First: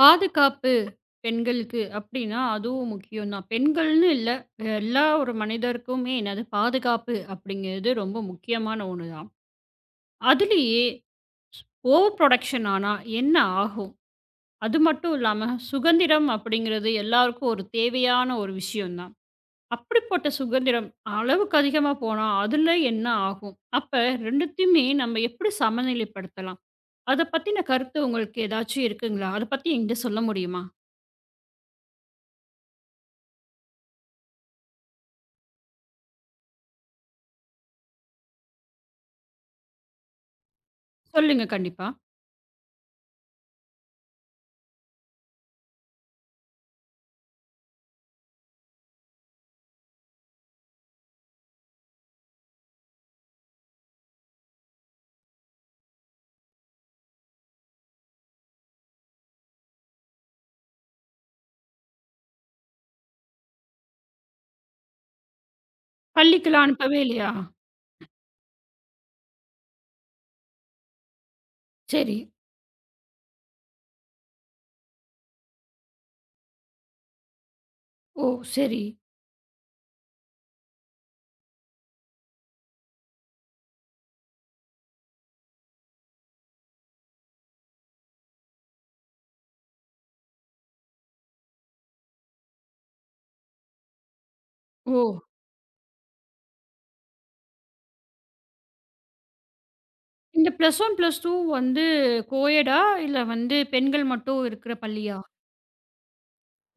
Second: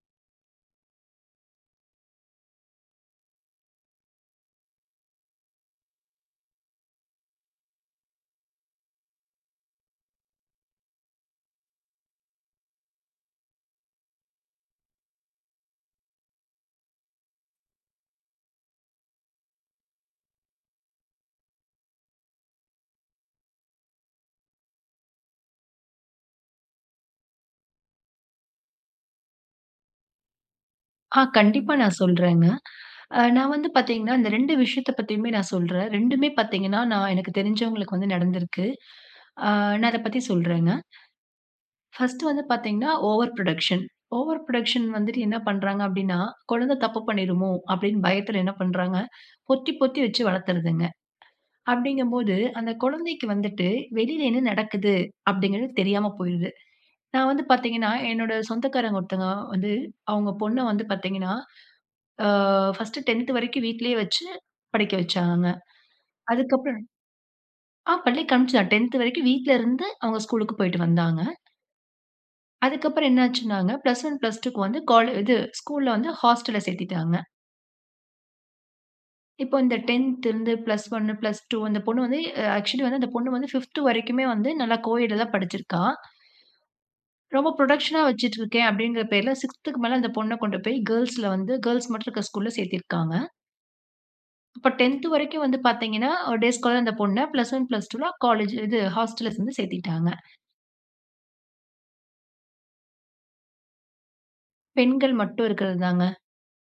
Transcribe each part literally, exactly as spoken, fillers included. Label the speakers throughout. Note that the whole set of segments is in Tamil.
Speaker 1: பாதுகாப்பு பெண்களுக்கு அப்படின்னா அதுவும் முக்கியம் தான். பெண்கள்னு இல்ல, எல்லா ஒரு மனிதருக்குமே என்னது பாதுகாப்பு அப்படிங்கிறது ரொம்ப முக்கியமான ஒண்ணு தான். அதுலயே ஓவர் புரொடக்ஷன் ஆனா என்ன ஆகும்? அது மட்டும் இல்லாம சுதந்திரம் அப்படிங்கிறது எல்லாருக்கும் ஒரு தேவையான ஒரு விஷயம் தான். அப்படிப்பட்ட சுதந்திரம் அளவுக்கு அதிகமா போனா அதுல என்ன ஆகும்? அப்ப ரெண்டத்தையுமே நம்ம எப்படி சமநிலைப்படுத்தலாம்? அத பத்தின கருத்து உங்களுக்கு ஏதாச்சும் இருக்குங்களா? அத பத்தி என்கிட்ட சொல்ல முடியுமா?
Speaker 2: ஆ கண்டிப்பா நான் சொல்றேங்க. அ நான் வந்து பார்த்தீங்கன்னா, இந்த ரெண்டு விஷயத்த பத்தியுமே நான் சொல்றேன். ரெண்டுமே பார்த்தீங்கன்னா, நான் எனக்கு தெரிஞ்சவங்களுக்கு வந்து நடந்திருக்கு. ஆ நான் அத பத்தி சொல்றேங்க.
Speaker 1: சொல்லுங்க கண்டிப்பா.
Speaker 2: ஃபர்ஸ்ட்டு வந்து பார்த்தீங்கன்னா, ஓவர் புரொடக்ஷன். ஓவர் புரொடக்ஷன் வந்துட்டு என்ன பண்றாங்க அப்டின்னா, குழந்தை தப்பு பண்ணிருமோ அப்டின்னு பயத்துல என்ன பண்றாங்க, பொத்தி பொத்தி வச்சு வளர்த்துறதுங்க. அப்டிங்கும்போது, அந்த குழந்தைக்கு வந்துட்டு வெளியில என்ன நடக்குது அப்டிங்கிறது தெரியாம போயிருது. நான் வந்து பார்த்தீங்கன்னா, என்னோட சொந்தக்காரங்க ஒருத்தங்க வந்து அவங்க பொண்ண வந்து பார்த்தீங்கன்னா, ஆ ஃபர்ஸ்ட்டு டென்த் வரைக்கும் வீட்லயே வச்சு படிக்க வச்சாங்க.
Speaker 1: பள்ளிக்குலாம்
Speaker 2: அதுக்கப்புறம்
Speaker 1: அனுப்பவே இல்லையா?
Speaker 2: ஆ பள்ளிக்கு அனுப்பிச்சுட்டாங்க. டென்த் வரைக்கும் வீட்ல இருந்து அவங்க ஸ்கூலுக்கு போயிட்டு வந்தாங்க.
Speaker 1: சரி.
Speaker 2: அதுக்கப்புறம் என்னாச்சுன்னாங்க, பிளஸ் ஒன், பிளஸ் டூக்கு வந்து காலே இது ஸ்கூல்ல வந்து ஹாஸ்டல்ல சேர்த்துட்டாங்க.
Speaker 1: ஓ! சரி.
Speaker 2: இப்போ இந்த டென்த் இருந்து பிளஸ் ஒன், பிளஸ் டூ அந்த பொண்ணு வந்து அ ஆக்சுவலி வந்து அந்த பொண்ணு வந்து ஃபிப்த் வரைக்குமே வந்து நல்லா கோஎட்ல தான் படிச்சிருக்கா. ரொம்ப புரொடக்ஷனா வச்சுட்டு இருக்கேன் அப்படிங்கிற பேர்ல சிக்ஸ்த்துக்கு மேல அந்த பொண்ண கொண்டு போய் கேர்ல்ஸ்ல வந்து கேர்ல்ஸ் மட்டும் இருக்க ஸ்கூல்ல சேர்த்திருக்காங்க. அப்ப
Speaker 1: ஓ!
Speaker 2: டென்த் வரைக்கும் வந்து பார்த்தீங்கன்னா, டே ஸ்காலர் அந்த பொண்ண பிளஸ் ஒன் பிளஸ் டூல காலேஜ் இது ஹாஸ்டல்ல சேர்ந்து சேர்த்திட்டாங்க.
Speaker 1: இந்த பிளஸ் ஒன், பிளஸ் டூ வந்து கோயடா? இல்ல வந்து பெண்கள் மட்டும் இருக்கிற
Speaker 2: பெண்கள்
Speaker 1: பள்ளியா?
Speaker 2: மட்டும் இருக்கிறது தாங்க.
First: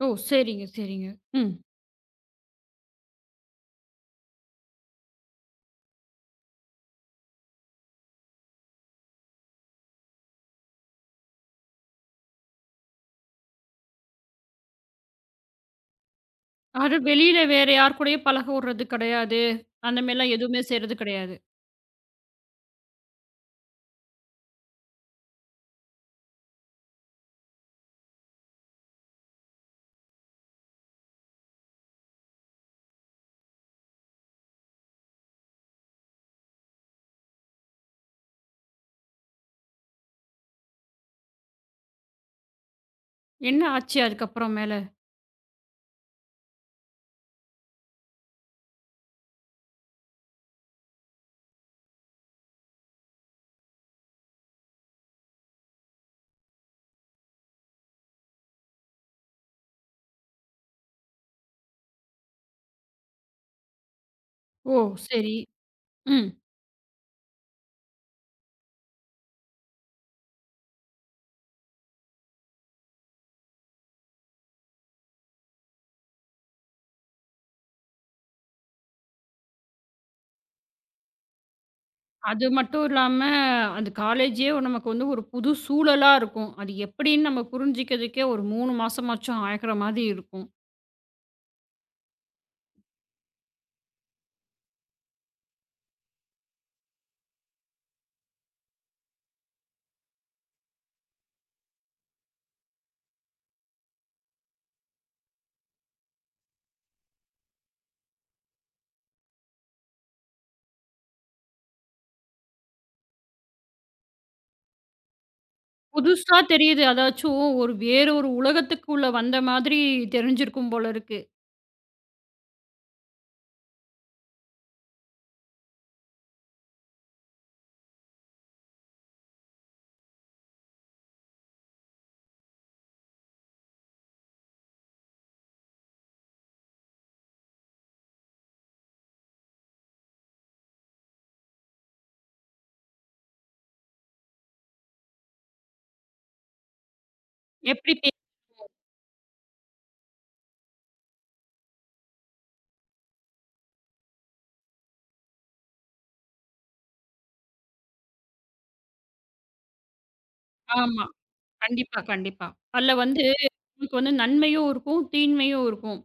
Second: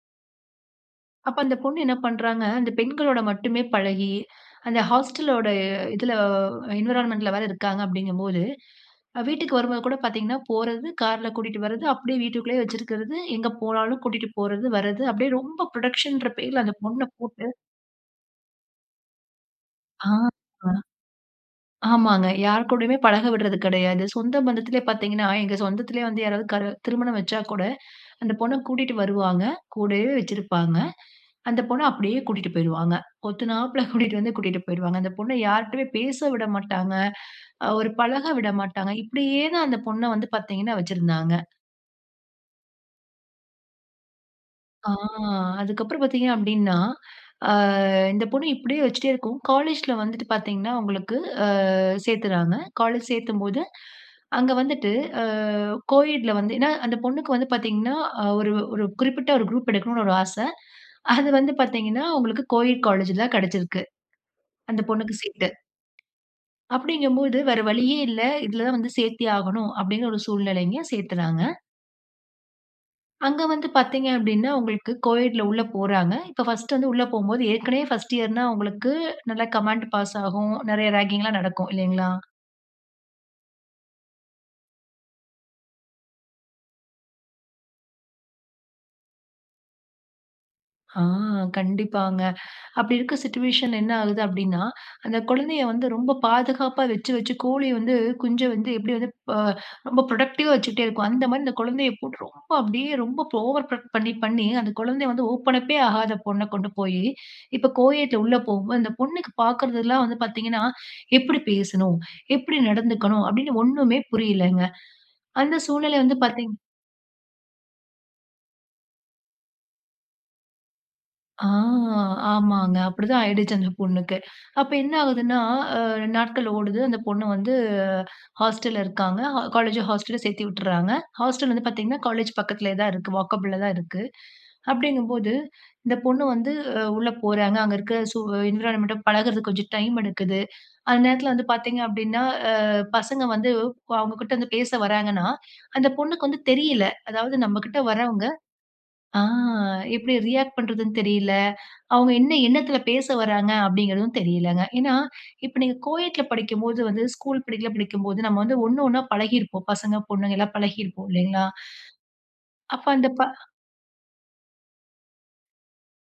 Speaker 1: ஓ! சரிங்க, சரிங்க.
Speaker 2: அப்ப
Speaker 1: ம்.
Speaker 2: அந்த பொண்ணு என்ன பண்றாங்க, அந்த பெண்களோட மட்டுமே பழகி, அந்த ஹாஸ்டலோட இதுல என்வைரன்மென்ட்ல வேற இருக்காங்க அப்படிங்கும்போது, அஹ் வீட்டுக்கு வரும்போது கூட பார்த்தீங்கன்னா, போறது கார்ல கூட்டிட்டு வர்றது, அப்படியே வீட்டுக்குள்ளேயே வச்சிருக்கிறது, எங்க போனாலும் கூட்டிட்டு போறது, வர்றது, அப்படியே ரொம்ப புரொடக்ஷன்ற பேர்ல அந்த
Speaker 1: அது
Speaker 2: பொண்ண
Speaker 1: வெளியில
Speaker 2: போட்டு.
Speaker 1: வேற யார் கூடயும் பழக விடுறது கிடையாது. அந்த மாரிலாம் எதுவுமே
Speaker 2: ஆ.
Speaker 1: செய்றது கிடையாது.
Speaker 2: ஆமாங்க. யார் கூடயுமே பழக விடுறது கிடையாது. சொந்த பந்தத்திலே பார்த்தீங்கன்னா, எங்க சொந்தத்திலே வந்து யாராவது கரு திருமணம் வச்சா கூட, அந்த பொண்ண கூட்டிட்டு வருவாங்க. கூடவே வச்சிருப்பாங்க. அந்த பொண்ண அப்படியே கூட்டிட்டு போயிருவாங்க. கொத்துனாப்புல கூட்டிட்டு வந்து கூட்டிட்டு போயிருவாங்க. அந்த பொண்ண யார்ட்டயுமே பேச விட மாட்டாங்க. அ ஒரு பழக விட மாட்டாங்க. இப்படியே தான் அந்த பொண்ண வந்து பார்த்தீங்கன்னா வச்சிருந்தாங்க.
Speaker 1: என்ன ஆச்சு அதுக்கப்புறம் மேல?
Speaker 2: ஆ அதுக்கப்புறம் பார்த்தீங்க அப்படின்னா, அ இந்த பொண்ணு இப்படியே வச்சுட்டே இருக்கும். காலேஜ்ல வந்துட்டு பார்த்தீங்கன்னா, உங்களுக்கு சேர்த்துறாங்க. காலேஜ் சேர்த்தும்போது, அங்க வந்துட்டு அ கோஎட்ல வந்து ஏன்னா அந்த பொண்ணுக்கு வந்து பார்த்தீங்கன்னா, அ ஒரு ஒரு குறிப்பிட்ட ஒரு குரூப் எடுக்கணும்னு ஒரு ஆசை. அது வந்து பார்த்தீங்கன்னா, அவங்களுக்கு கோஎட் காலேஜ்ல கிடைச்சிருக்கு.
Speaker 1: ஓ!
Speaker 2: அந்த பொண்ணுக்கு
Speaker 1: சரி.
Speaker 2: சீட்டு.
Speaker 1: ம்.
Speaker 2: அப்படிங்கும்போது வேற வழியே இல்ல. இதுல தான் வந்து சேர்த்தே ஆகணும் அப்படிங்கிற ஒரு சூழ்நிலைங்க சேர்த்துறாங்க. அங்க வந்து பார்த்தீங்க அப்படின்னா, உங்களுக்கு கோஎட்ல உள்ள போறாங்க. இப்ப ஃபர்ஸ்ட் வந்து உள்ள போம்போது ஏற்கனவே ஃபர்ஸ்ட் இயர்னா உங்களுக்கு நல்லா கமாண்ட் பாஸ் ஆகும். நெறைய ராகிங்லாம் நடக்கும் இல்லைங்களா?
Speaker 1: அது மட்டும் இல்லாம, அந்த காலேஜே நமக்கு வந்து ஒரு புது சூழலா இருக்கும். அது எப்படின்னு நம்ம புரிஞ்சுக்கிறதுக்கே ஒரு மூணு மாசமாச்சும் ஆகிற மாதிரி இருக்கும்.
Speaker 2: ஆ கண்டிப்பாங்க. அப்படி இருக்க சிச்சுவேஷன்ல என்ன ஆகுது அப்படின்னா, அந்த குழந்தைய வந்து ரொம்ப பாதுகாப்பா வச்சு வச்சு கோழி வந்து குஞ்ச வந்து எப்படி வந்து ப ரொம்ப ப்ரொடக்டிவா வச்சுக்கிட்டே இருக்கும். அந்த மாரி இந்த குழந்தைய போட்டு ரொம்ப அப்படியே ரொம்ப ஓவர் ப்ரொடக்ட் பண்ணி பண்ணி அந்த குழந்தைய வந்து ஓப்பன் அப்பே ஆகாத பொண்ண கொண்டு போயி, இப்ப கோயட்ல உள்ள போகும்போது அந்த பொண்ணுக்கு பார்க்கறதெல்லாம் வந்து பார்த்தீங்கன்னா, எப்படி பேசணும்? எப்படி நடந்துக்கணும்? அப்படின்னு ஒண்ணுமே புரியலங்க. அந்த சூழ்நிலை வந்து
Speaker 1: புதுசா
Speaker 2: பார்த்தீங்
Speaker 1: தெரியுது. அதாச்சும் ஒரு வேற ஒரு உலகத்துக்குள்ள வந்த மாதிரி தெரிஞ்சிருக்கும் போல இருக்கு.
Speaker 2: ஆ ஆமாங்க. அப்படிதான் ஆயிடுச்சு அந்த பொண்ணுக்கு. அப்ப என்ன ஆகுதுன்னா, அ நாட்கள் ஓடுது. அந்த பொண்ணு வந்து ஹாஸ்டல்ல இருக்காங்க. ஹா காலேஜ் ஹாஸ்டல்ல சேர்த்து விட்டுர்றாங்க. ஹாஸ்டல் வந்து பார்த்தீங்கன்னா, காலேஜ் பக்கத்திலே தான் இருக்கு. வாக்கபிள்ல தான் இருக்கு. அப்படிங்கும்போது, இந்த பொண்ணு வந்து அ உள்ள போறாங்க. அங்க இருக்க சூ என்விரான்மென்ட்ட பழகுறதுக்கு கொஞ்சம் டைம் எடுக்குது. அந்த நேரத்தில வந்து பார்த்தீங்க அப்படின்னா, அ பசங்க வந்து அவங்க கிட்ட வந்து பேச வராங்கன்னா, அந்த பொண்ணுக்கு வந்து தெரியல. அதாவது நம்மகிட்ட
Speaker 1: எப்படி பே
Speaker 2: வரவங்க ஆ எப்படி ரியாக்ட் பண்றதுன்னு தெரியல. அவங்க என்ன எண்ணத்துல பேச வராங்க அப்படிங்கிறதும் தெரியலங்க. ஏன்னா, இப்ப நீங்க கோயட்ல படிக்கும்போது வந்து ஸ்கூல் படிக்கல படிக்கும்போது நம்ம வந்து ஒண்ணு ஒண்ணா பழகியிருப்போம். பசங்க, பொண்ணுங்க எல்லாம்
Speaker 1: ஆமா.
Speaker 2: பழகியிருப்போம் இல்லைங்களா?
Speaker 1: கண்டிப்பா, கண்டிப்பா.
Speaker 2: அப்ப
Speaker 1: அதுல
Speaker 2: அந்த
Speaker 1: வந்து
Speaker 2: ப
Speaker 1: நமக்கு வந்து நன்மையும் இருக்கும், தீன்மையும் இருக்கும்.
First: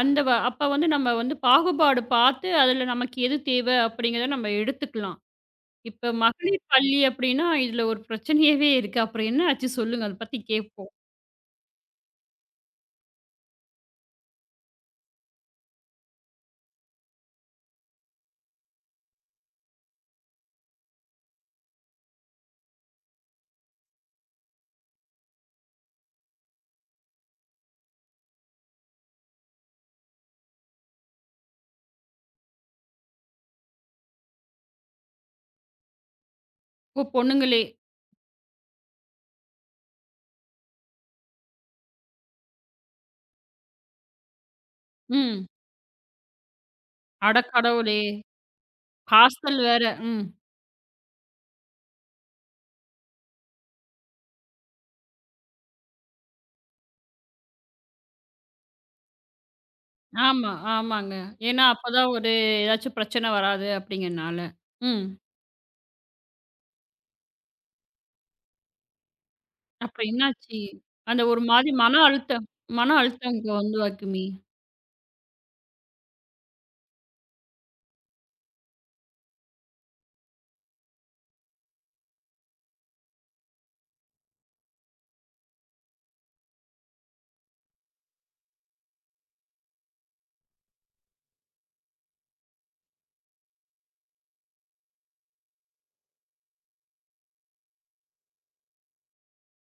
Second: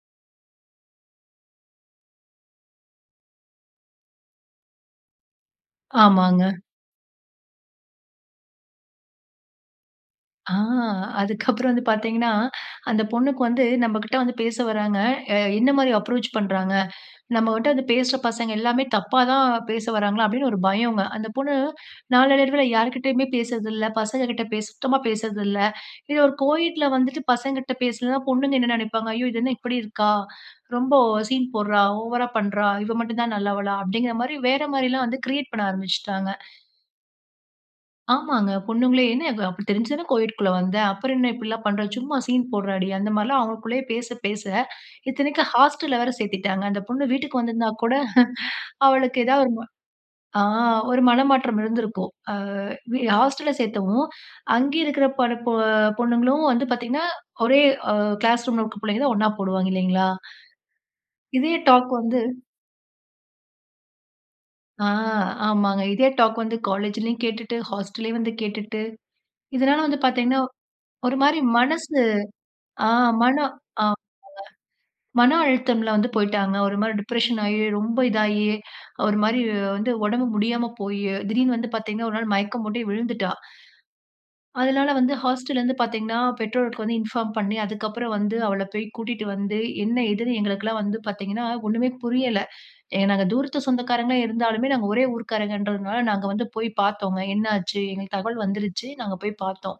Speaker 1: அந்த வ அப்ப வந்து நம்ம வந்து பாகுபாடு பார்த்து, அதுல நமக்கு எது தேவை அப்படிங்கிறத நம்ம எடுத்துக்கலாம். இப்ப
Speaker 2: ஆமாங்க.
Speaker 1: மகளிர் பள்ளி அப்படின்னா, இதுல ஒரு பிரச்சனையாவே இருக்கு. அப்புறம் என்ன ஆச்சு சொல்லுங்க? அத பத்தி
Speaker 2: ஆ
Speaker 1: கேட்போம்.
Speaker 2: அதுக்கப்புறம் வந்து பார்த்தீங்கன்னா, அந்த பொண்ணுக்கு வந்து நம்ம கிட்ட வந்து பேச வராங்க. அ என்ன மாரி அப்ரோச் பண்றாங்க? நம்ம வந்துட்டு அந்த பேசுற பசங்க எல்லாமே தப்பா தான் பேச வராங்களா அப்படின்னு ஒரு பயங்க. அந்த பொண்ணு நாளடைவில யார்கிட்டயுமே பேசுறதில்ல. பசங்ககிட்ட பேச சுத்தமா பேசுறதில்ல. இது ஒரு கோஎட்ல வந்துட்டு பசங்ககிட்ட பேசலன்னா பொண்ணுங்க என்ன நினைப்பாங்க, "ஐயோ! இது என்ன இப்படி இருக்கா? ரொம்ப சீன் போடுறா, ஓவரா பண்றா, இவ மட்டும் தான் நல்லவளா?" அப்படிங்கிற மாரி வேற மாரிலாம் வந்து கிரியேட் பண்ண ஆரம்பிச்சுட்டாங்க.
Speaker 1: இப்போ பொண்ணுங்களே
Speaker 2: ஆமாங்க. பொண்ணுங்களே "என்ன அப்ப தெரிஞ்சுதானே கோஎட்குள்ள வந்த. அப்புறம் என்ன இப்படிலாம் பண்ற? சும்மா சீன் போடுறடி." அந்த மாரிலாம் அவங்களுக்குள்ளேயே பேச பேச,
Speaker 1: ம்.
Speaker 2: இத்தனைக்கும் ஹாஸ்டல்ல வேற சேர்த்துட்டாங்க. அந்த பொண்ணு
Speaker 1: அட
Speaker 2: வீட்டுக்கு வந்திருந்தா கூட
Speaker 1: கடவுளே!
Speaker 2: அவளுக்கு ஏதாவது
Speaker 1: ஹாஸ்டல்
Speaker 2: ஒரு
Speaker 1: வேற. ம்.
Speaker 2: ஆ ஒரு மனமாற்றம் இருந்திருக்கும். அ வி ஹாஸ்டல்ல சேர்த்தவும், அங்கே இருக்கிற பட பொ பொண்ணுங்களும் வந்து பார்த்தீங்கன்னா, ஒரே அ கிளாஸ் ரூம்ல இருக்க பிள்ளைங்க தான் ஒண்ணா போடுவாங்க இல்லைங்களா?
Speaker 1: ஆமா, ஆமாங்க.
Speaker 2: இதே
Speaker 1: ஏன்னா,
Speaker 2: டாக்
Speaker 1: அப்பதான்
Speaker 2: வந்து
Speaker 1: ஒரு ஏதாச்சும் பிரச்சனை வராது அப்படிங்கிறனால.
Speaker 2: ஆ
Speaker 1: ம்.
Speaker 2: ஆமாங்க. இதே டாக் வந்து காலேஜ்லயும் கேட்டுட்டு, ஹாஸ்டல்லயும் வந்து கேட்டுட்டு, இதனால
Speaker 1: அப்ப
Speaker 2: வந்து பார்த்தீங்கன்னா,
Speaker 1: என்னாச்சு?
Speaker 2: ஒரு
Speaker 1: அந்த
Speaker 2: மாரி
Speaker 1: ஒரு மாரி மன
Speaker 2: மனசு
Speaker 1: அழுத்தம்
Speaker 2: ஆ
Speaker 1: மன அழுத்தம்
Speaker 2: மன
Speaker 1: இங்க வந்து
Speaker 2: ஆ
Speaker 1: வக்குமே.
Speaker 2: மன அழுத்தம்ல வந்து போயிட்டாங்க. ஒரு மாரி டிப்ரஷன் ஆயி, ரொம்ப இதாயி, ஒரு மாரி வந்து உடம்பு முடியாம போயி, திடீர்னு வந்து பார்த்தீங்கன்னா, ஒரு நாள் மயக்கம் போட்டே விழுந்துட்டா. அதனால வந்து ஹாஸ்டல்லேருந்து பார்த்தீங்கன்னா, பெற்றோருக்கு வந்து இன்ஃபார்ம் பண்ணி, அதுக்கப்புறம் வந்து அவள போய் கூட்டிட்டு வந்து, என்ன ஏதுன்னு எங்களுக்கெல்லாம் வந்து பார்த்தீங்கன்னா, ஒண்ணுமே புரியல. ஏ நாங்க தூரத்து சொந்தக்காரங்களா இருந்தாலுமே, நாங்க ஒரே ஊர்க்காரங்கன்றதுனால, நாங்க வந்து போய் பார்த்தோங்க. என்னாச்சு? எங்களுக்கு தகவல் வந்துருச்சு. நாங்க போய் பார்த்தோம்.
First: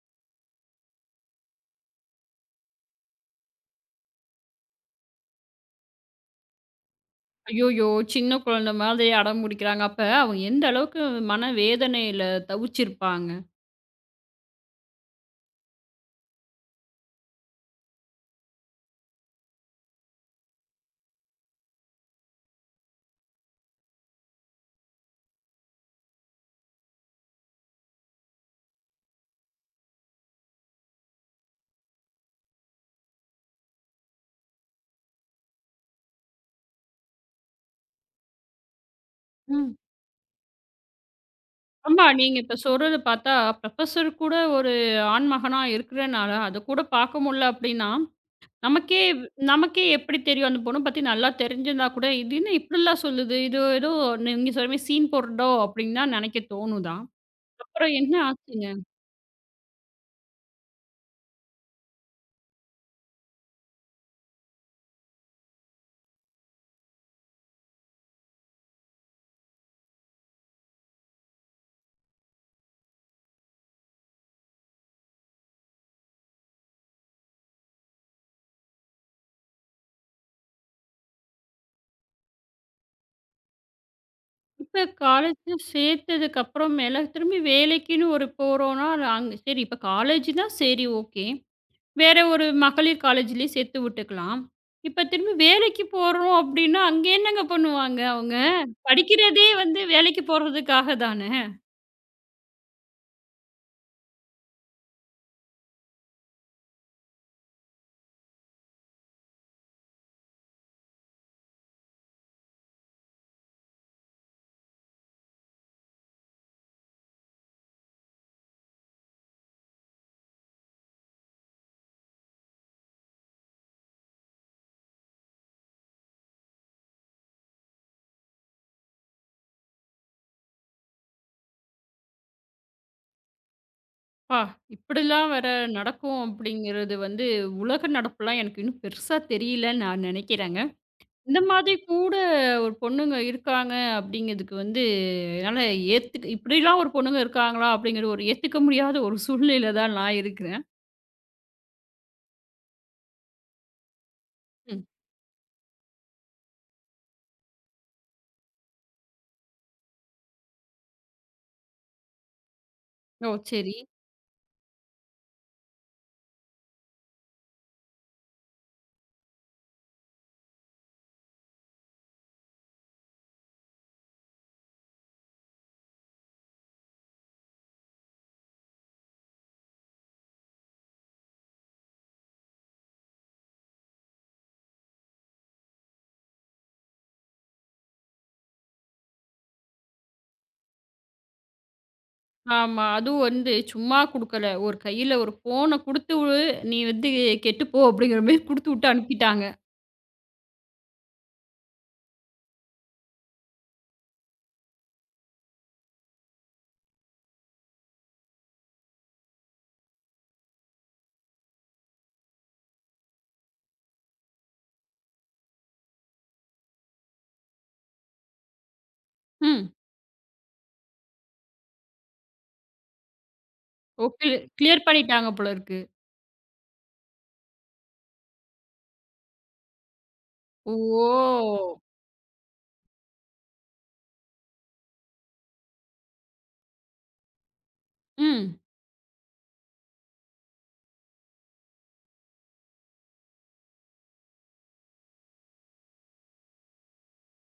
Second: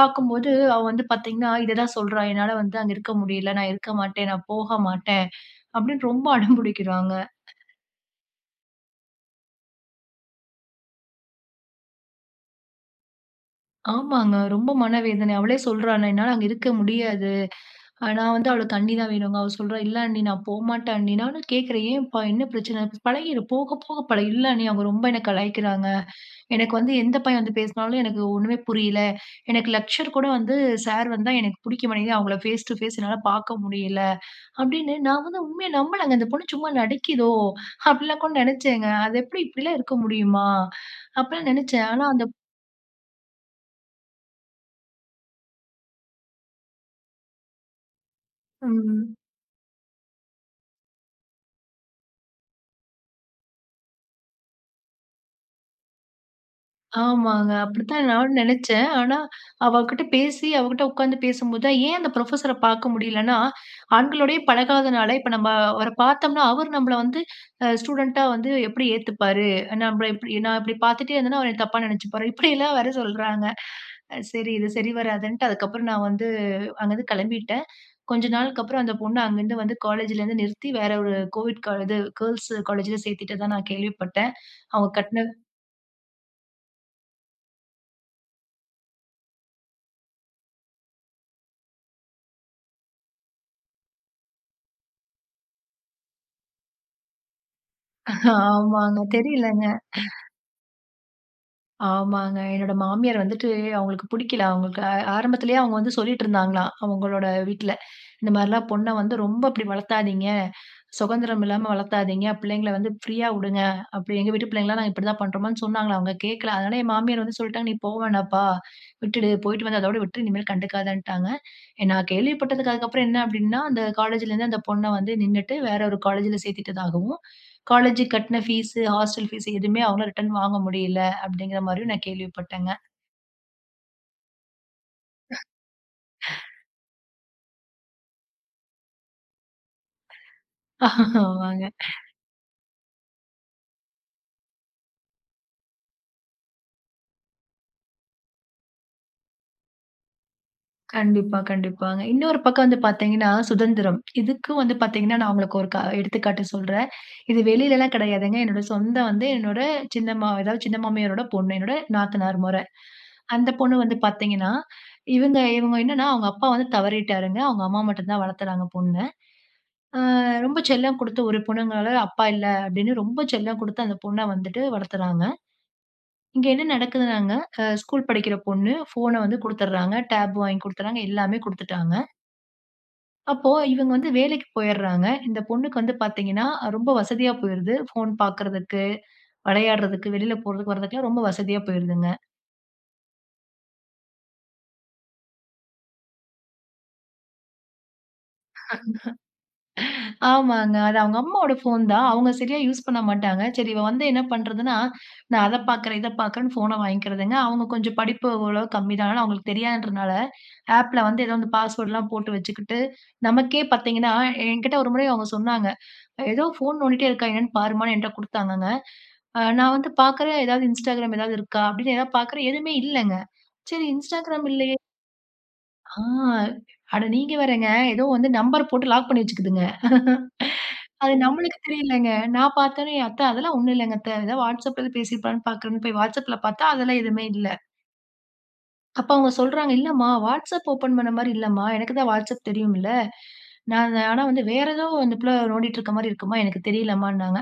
Speaker 2: பார்க்கும்போது, அவ வந்து பார்த்தீங்கன்னா, இததான் சொல்றா. "என்னால வந்து அங்க இருக்க முடியல. நான் இருக்க மாட்டேன். நான் போக மாட்டேன்." அப்படின்னு ரொம்ப அடம்புடிக்கிறாங்க.
Speaker 1: ஐய்யய்யோ! சின்ன குழந்தை மாதிரி அடம் புடிக்கிறாங்க. அப்ப அவங்க எந்த அளவுக்கு மன வேதனையில தவிச்சிருப்பாங்க.
Speaker 2: ஆமாங்க. ரொம்ப மனவேதனை. அவளே சொல்றா, "நான் என்னால அங்க இருக்க முடியாது. அ நான் வந்து அவளுக்கு அண்ணி தான் வேணுங்க." அவ சொல்றா, "இல்ல அண்ணி, நான் போமாட்டேன் அண்ணி." நானும் கேட்கிறேன், "ஏன்ப்பா? என்ன பிரச்சனை?" "பழகிரும். போக போக பழகிரும்." "இல்ல அண்ணி, அவங்க ரொம்ப என்ன கலாய்க்கிறாங்க." எனக்கு வந்து எந்த பையன் வந்து பேசினாலும் எனக்கு ஒண்ணுமே புரியல. எனக்கு லெக்சர் கூட வந்து சார் வந்தா எனக்கு பிடிக்க மாட்டேங்குது. அவங்கள ஃபேஸ் டு ஃபேஸ் என்னால பார்க்க முடியல. அப்படின்னு நான் வந்து உண்மைய நம்பலங்க. இந்த பொண்ணு சும்மா நடிக்குதோ! அப்படிலாம் கூட நினைச்சேங்க. அது எப்படி
Speaker 1: ம்.
Speaker 2: இப்படிலாம் இருக்க முடியுமா? அப்பலாம் நினைச்சேன்.
Speaker 1: ஆமா,
Speaker 2: ஆனா அந்த
Speaker 1: நீங்க இப்ப சொல்றத பார்த்தா, புரொஃபசர் கூட ஒரு ஆண்மகனா இருக்கிறனால, அத கூட பார்க்க முடில அப்படின்னா நமக்கே
Speaker 2: ம்.
Speaker 1: நமக்கே எப்படி தெரியும் அந்த பொண்ண பத்தி நல்லா தெரிஞ்சிருந்தா கூட, இது என்ன இப்படிலாம் சொல்லுது? இது ஏதோ நீங்க சொல்ற மாரி சீன் போடுறதோ அப்படின்னு தான் நெனைக்க தோணுதா?
Speaker 2: ஆமாங்க.
Speaker 1: அப்புறம்
Speaker 2: அப்படித்தான்
Speaker 1: என்ன
Speaker 2: நானும்
Speaker 1: ஆச்சுங்க?
Speaker 2: நெனச்சேன். ஆனா, அவகிட்ட பேசி, அவகிட்ட உட்கார்ந்து பேசும்போது தான், ஏன் அந்த புரொஃபஸர பாக்க முடியலன்னா, ஆண்களோடயே பழகாதனால, இப்ப நம்ம அவர பாத்தோம்னா, அவரு நம்மள வந்து அ ஸ்டூடெண்ட்டா வந்து எப்படி ஏத்துப்பாரு? நம்மள இப்படி நான் இப்படி பாத்துட்டே இருந்தேன்னா, அவரு என்னய தப்பா நெனச்சுப்பாரு. இப்படியெல்லாம் வேற சொல்றாங்க. அ சரி இது சரி வராதுன்ட்டு, அதுக்கப்புறம் நான் வந்து அங்கருந்து கெளம்பிட்டேன். கொஞ்ச நாளுக்கு அப்புறம் அந்த பொண்ண அங்கருந்து வந்து காலேஜ்லேருந்து நிறுத்தி, வேற ஒரு கோவிட் கா இது கேர்ல்ஸ் காலேஜ்ல சேத்துட்டதா நான் கேள்விப்பட்டேன்.
Speaker 1: இப்ப
Speaker 2: அவங்க கட்ன
Speaker 1: காலேஜ்ல சேர்த்ததுக்கு அப்புறமேல திரும்பி வேலைக்குன்னு ஒரு போறோம்னா, அது அங்க சரி இப்ப காலேஜ்னா சரி ஓகே. வேற ஒரு மகளிர் காலேஜ்லயே சேர்த்து விட்டுக்கலாம். இப்ப திரும்பி வேலைக்கு போறோம் அப்படின்னா, அங்க என்னங்க பண்ணுவாங்க அவங்க?
Speaker 2: ஆமாங்க.
Speaker 1: படிக்கிறதே
Speaker 2: தெரியலங்க.
Speaker 1: வந்து வேலைக்கு போறதுக்காக தான.
Speaker 2: ஆமாங்க. என்னோட மாமியார் வந்துட்டு அவங்களுக்கு புடிக்கல. அவங்களுக்கு ஆ ஆரம்பத்திலேயே அவங்க வந்து சொல்லிட்டு இருந்தாங்களாம். அவங்களோட வீட்ல. இந்த மாரிலாம் பொண்ண வந்து ரொம்ப அப்படி வளர்த்தாதீங்க. சுதந்திரம் இல்லாம வளர்த்தாதீங்க. பிள்ளைங்கள வந்து ஃப்ரீயா உடுங்க. அப்படி எங்க வீட்டு பிள்ளைங்கலாம் நாங்க இப்படிதான் பண்றோமான்னு சொன்னாங்களாம். அவங்க கேட்கல. அதனால என் மாமியார் வந்து சொல்லிட்டாங்க, "நீ போ வேணாம்ப்பா. விட்டுடு. போயிட்டு வந்து அதோட விட்டுரு. இனிமேல் கண்டுக்காதன்ட்டாங்க." நான் கேள்விப்பட்டதுக்கு அதுக்கப்புறம் என்ன அப்படின்னா, அந்த காலேஜ்லேருந்து அந்த பொண்ண வந்து நின்னுட்டு வேற ஒரு காலேஜ்ல சேர்த்துட்டதாகவும், காலேஜுக்கு கட்டின ஃபீஸு, ஹாஸ்டல் ஃபீஸு எதுவுமே அவங்களால ரிட்டர்ன் வாங்க முடியல. அப்படிங்கிற மாரியும் நான் கேள்விப்பட்டேங்க.
Speaker 1: அப்பா! இப்படிலாம் வேற நடக்கும் அப்படிங்கிறது வந்து உலக நடப்புலாம் எனக்கு இன்னும் பெருசா தெரியலன்னு நான் நினைக்கிறேங்க. இந்த
Speaker 2: ஆமாங்க.
Speaker 1: மாதிரி கூட ஒரு பொண்ணுங்க இருக்காங்க அப்படிங்கிறதுக்கு வந்து என்னால ஏத்துக்க இப்படிலாம் ஒரு பொண்ணுங்க இருக்காங்களா? அப்படிங்கிற ஒரு ஏத்துக்க முடியாத ஒரு சூழ்நிலையில தான் நான் இருக்கிறேன்.
Speaker 2: கண்டிப்பா, கண்டிப்பாங்க. இன்னொரு பக்கம் வந்து பார்த்தீங்கன்னா, சுதந்திரம். இதுக்கும் வந்து
Speaker 1: ம்.
Speaker 2: பார்த்தீங்கன்னா, நான் உங்களுக்கு ஒரு க எடுத்துக்காட்டு சொல்றேன். இது வெளிலலாம் கிடையாதுங்க. என்னோட சொந்த வந்து என்னோட சின்னம்மா அதாவது சின்ன மாமியாரோட பொண்ணு. என்னோட நாத்தனார் மொற.
Speaker 1: ஓ!
Speaker 2: அந்த
Speaker 1: சரி.
Speaker 2: பொண்ணு வந்து பார்த்தீங்கன்னா, இவங்க இவங்க என்னன்னா, அவங்க அப்பா வந்து தவறிட்டாருங்க. அவங்க அம்மா மட்டும் தான் வளர்த்துறாங்க பொண்ண. அ ரொம்ப செல்லம் குடுத்து ஒரு பொண்ணுங்களால அப்பா இல்ல அப்படின்னு ரொம்ப செல்லம் குடுத்து அந்த பொண்ண வந்துட்டு வளர்த்துறாங்க. இங்க என்ன நடக்குதுனாங்க, அ ஸ்கூல் படிக்கிற பொண்ணு ஃபோன வந்து குடுத்துடுறாங்க. டேப் வாங்கி குடுத்துறாங்க. எல்லாமே குடுத்துட்டாங்க. அப்போ இவங்க வந்து வேலைக்கு போயிடுறாங்க. இந்த பொண்ணுக்கு வந்து பார்த்தீங்கன்னா, ரொம்ப வசதியா போயிருது. ஃபோன் பார்க்கறதுக்கு, விளையாடுறதுக்கு, வெளியில போறதுக்கு வர்றதுக்குலாம் ரொம்ப வசதியா போயிருதுங்க.
Speaker 1: ஆமா. அதுவும் வந்து சும்மா குடுக்கல. ஒரு கையில ஒரு ஃபோன குடுத்து வு "நீ வந்து கெட்டு போ" அப்படிங்கிற மாரி குடுத்து விட்டு அனுப்பிட்டாங்க.
Speaker 2: ஆமாங்க. அது அவங்க அம்மாவோட ஃபோன் தான். அவங்க சரியா யூஸ் பண்ண மாட்டாங்க. சரி இவ வந்து என்ன பண்றதுன்னா, நான் அத பார்க்குறேன், இத பார்க்குறேன்னு ஃபோன வாங்கிக்கிறதுங்க. அவங்க கொஞ்சம் படிப்பு ஓரளவு கம்மி தான். ஆனா அவங்களுக்கு தெரியாதுன்றனால ஆப்ல வந்து ஏதோ அந்த பாஸ்வேர்ட்லாம் போட்டு வச்சுக்கிட்டு, நமக்கே பார்த்தீங்கன்னா, என்கிட்ட ஒரு முறை அவங்க சொன்னாங்க. ஏதோ ஃபோன் நோண்டிட்டே இருக்கா என்னன்னு பாரும்மான்னு என்ட்ட குடுத்தாங்கங்க. அ
Speaker 1: ம்.
Speaker 2: நான் வந்து பார்க்குறேன் ஏதாவது Instagram ஏதாவது இருக்கா? அப்படின்னு ஏதாவது பார்க்குறேன். எதுவுமே இல்லங்க. சரி
Speaker 1: ஓகே.
Speaker 2: Instagram இல்லையே
Speaker 1: கிளியர் பண்ணிட்டாங்க போல இருக்கு.
Speaker 2: ஆ அட நீங்க வேறங்க. ஏதோ வந்து நம்பர் போட்டு லாக் பண்ணி வச்சுக்குதுங்க.
Speaker 1: ஓ!
Speaker 2: அது நம்மளுக்கு தெரியலங்க. நான் பார்த்தோனே, "அத்த அதெல்லாம் ஒண்ணும் இல்லங்க அத்த. ஏதாவது WhatsAppல பேசியிருப்பான்னு பார்க்குறேன்னு" போய் WhatsAppல பார்த்தா அதெல்லாம் எதுவுமே இல்ல.
Speaker 1: ம்.
Speaker 2: அப்ப அவங்க சொல்றாங்க, "இல்லம்மா வாட்ஸ்அப் ஓப்பன் பண்ண மாரி இல்லம்மா. எனக்கு தான் வாட்ஸ்அப் தெரியும்ல. நான் அந்த- ஆனா வந்து வேற ஏதோ அந்த புள்ள நோண்டிட்டு இருக்க மாரி இருக்கும்மா. எனக்கு தெரியலம்மான்னாங்க."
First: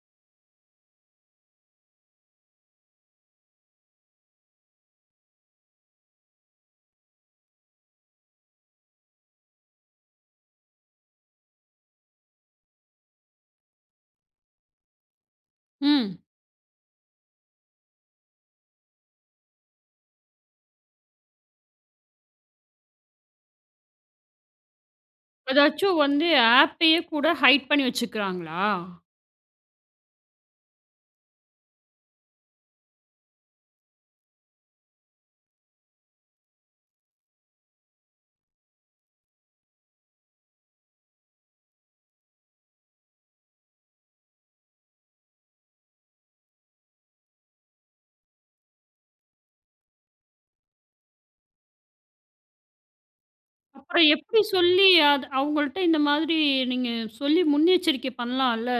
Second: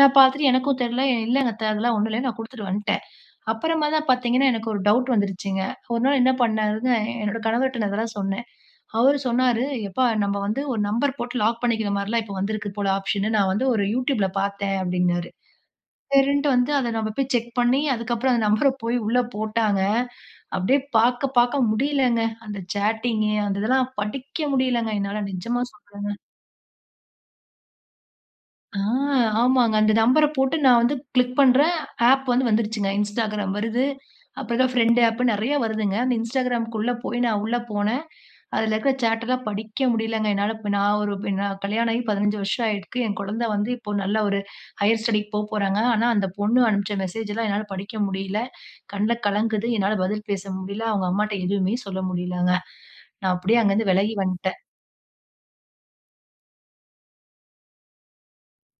Speaker 2: நான் பார்த்துட்டு எனக்கும் தெரியல. "இல்லங்க அத்த அதெல்லாம் ஒண்ணும் இல்ல. நான் குடுத்துட்டு வந்துட்டேன்." அப்புறமா தான் பார்த்தீங்கன்னா, எனக்கு ஒரு டவுட் வந்துருச்சுங்க. ஒரு நாள் என்ன பண்ணாருங்க, என்னோட கணவர்ட்ட நான் இதெல்லாம் சொன்னேன். அவரு சொன்னாரு, "எப்பா நம்ம வந்து ஒரு நம்பர் போட்டு லாக் பண்ணிக்கிற மாரிலாம் இப்ப வந்திருக்கு போல ஆப்ஷன்னு. நான் வந்து ஒரு YouTubeல பார்த்தேன்." அப்படின்னாரு.
Speaker 1: ம்.
Speaker 2: சரின்ட்டு வந்து அத நம்ம போய் செக் பண்ணி, அதுக்கப்புறம் அந்த நம்பர போய் உள்ள போட்டாங்க. அப்படியே பாக்க, பாக்க முடியலங்க. அந்த சேட்டிங்கு, அந்த இதெல்லாம் படிக்க முடியலங்க என்னால. நிஜமா
Speaker 1: அதாச்சும்
Speaker 2: சொல்றேங்க.
Speaker 1: வந்து ஆப்பையே கூட ஹைட் பண்ணி வச்சுக்கிறாங்களா?
Speaker 2: ஆ ஆமாங்க. அந்த நம்பர போட்டு நான் வந்து கிளிக் பண்றேன். ஆப் வந்து வந்துருச்சுங்க. Instagram வருது. அப்புறம் தான் ஃப்ரெண்ட் ஆப் நெறைய வருதுங்க. அந்த Instagramக்குள்ள போய் நான் உள்ள போனேன். அதுல இருக்கிற சாட்டெல்லாம் படிக்க முடியலங்க என்னால. இப்ப நான் ஒரு இப்ப நான் கல்யாணம் ஆகி பதினைஞ்சு வருஷம் ஆயிருக்கு. என் குழந்தை வந்து இப்போ நல்ல ஒரு ஹையர் ஸ்டடிக்கு போ போறாங்க. ஆனா அந்த பொண்ணு அனுப்பிச்ச மெசேஜ் எல்லாம் என்னால படிக்க முடியல. கண்ல கலங்குது. என்னால பதில் பேச முடியல. அவங்க அம்மாட்ட எதுவுமே சொல்ல முடியலங்க. நான் அப்படியே அங்கருந்து
Speaker 1: அப்புறம்
Speaker 2: விலகி
Speaker 1: எப்படி
Speaker 2: வந்துட்டேன்.
Speaker 1: சொல்லி அது அவங்கள்ட்ட இந்த மாதிரி நீங்க சொல்லி முன்னெச்சரிக்கை பண்ணலாம்ல?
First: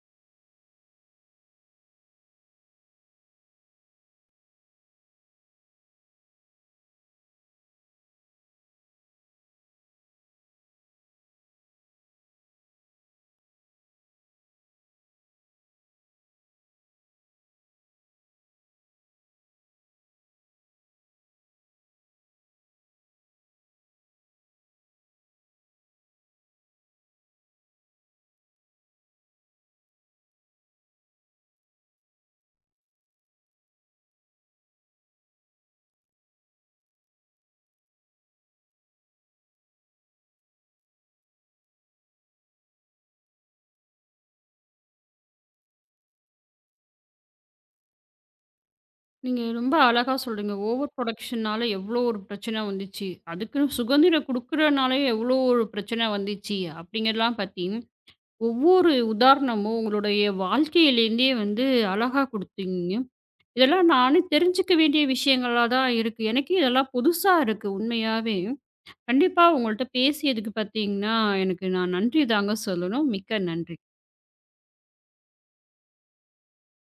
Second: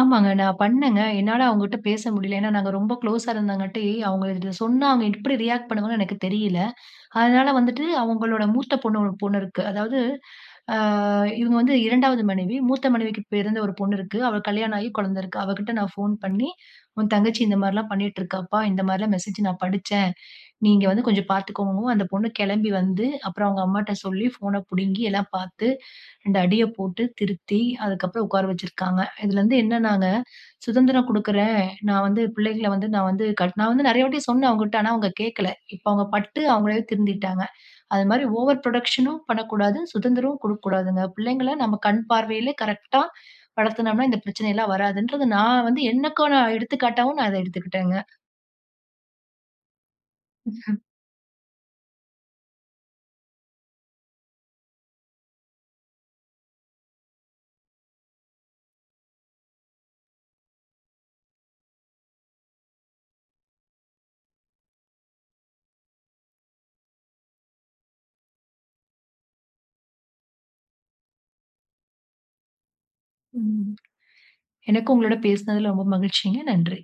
Speaker 2: ஆமாங்க. நான் பண்ணேங்க. என்னால அவங்ககிட்ட பேச முடியல. ஏன்னா, நாங்க ரொம்ப க்ளோஸா இருந்தங்காட்டி, அவங்க இத சொன்னா அவங்க எப்படி ரியாக்ட் பண்ணுவாங்கன்னு எனக்கு தெரியல. அதனால வந்துட்டு அவங்களோட மூத்த பொண்ணு ஒரு பொண்ணு இருக்கு. அதாவது அ இவங்க வந்து ரெண்டாவது மனைவி. மூத்த மனைவிக்கு பிறந்த ஒரு பொண்ணு இருக்கு. அவளுக்கு கல்யாணம் ஆகி குழந்தை இருக்கு. அவகிட்ட நான் ஃபோன் பண்ணி, "உன் தங்கச்சி இந்த மாரிலாம் பண்ணிட்டு இருக்காப்பா. இந்த மாரிலாம் மெசேஜ் நான் படிச்சேன். நீங்க வந்து கொஞ்சம் பார்த்துக்கோங்கவும்." அந்த பொண்ணு கெளம்பி வந்து, அப்புறம் அவங்க அம்மாட்ட சொல்லி ஃபோன புடுங்கி எல்லாம் பார்த்து ரெண்டு அடிய போட்டு திருத்தி, அதுக்கப்புறம் உட்கார வச்சிருக்காங்க. இதுலருந்து என்னன்னாங்க, சுதந்திரம் குடுக்குறேன். நான் வந்து பிள்ளைகள வந்து நான் வந்து கட் நான் வந்து நெறைய வாட்டி சொன்னேன் அவங்ககிட்ட. ஆனா அவங்க கேட்கல. இப்ப அவங்க பட்டு அவங்களாவே திருந்திட்டாங்க. அது மாரி ஓவர் புரொடக்ஷனும் பண்ணக்கூடாது. சுதந்திரமும் குடுக்கக்கூடாதுங்க. பிள்ளைங்கள நம்ம கண் பார்வையிலே கரெக்ட்டா வளர்த்துனோம்னா, இந்த பிரச்சனைலாம் வராதுன்றது நான் வந்து எனக்கான எடுத்துக்காட்டாவும் நான் அத எடுத்துக்கிட்டேங்க.
Speaker 1: நீங்க ரொம்ப அழகா சொல்றீங்க. ஓவர் புரொடக்ஷனால எவ்வளோ ஒரு பிரச்சனை வந்துச்சு. அதுக்குன்னு சுதந்திரம் குடுக்குறனாலே எவ்வளோ ஒரு பிரச்சனை வந்துச்சு. அப்படிங்கிறதெல்லாம் பத்தி ஒவ்வொரு உதாரணமும் உங்களுடைய வாழ்க்கையிலேருந்தே வந்து அழகா குடுத்தீங்க. இதெல்லாம் நானே தெரிஞ்சுக்க வேண்டிய விஷயங்களா தான் இருக்கு. எனக்கே இதெல்லாம் புதுசா இருக்கு உண்மையாவே. கண்டிப்பா உங்கள்ட்ட பேசியதுக்கு பார்த்தீங்கன்னா, எனக்கு நான் நன்றி தாங்க சொல்லணும். மிக்க
Speaker 2: ம்.
Speaker 1: நன்றி.
Speaker 2: எனக்கும் உங்களோட பேசுனதுல ரொம்ப மகிழ்ச்சிங்க. நன்றி.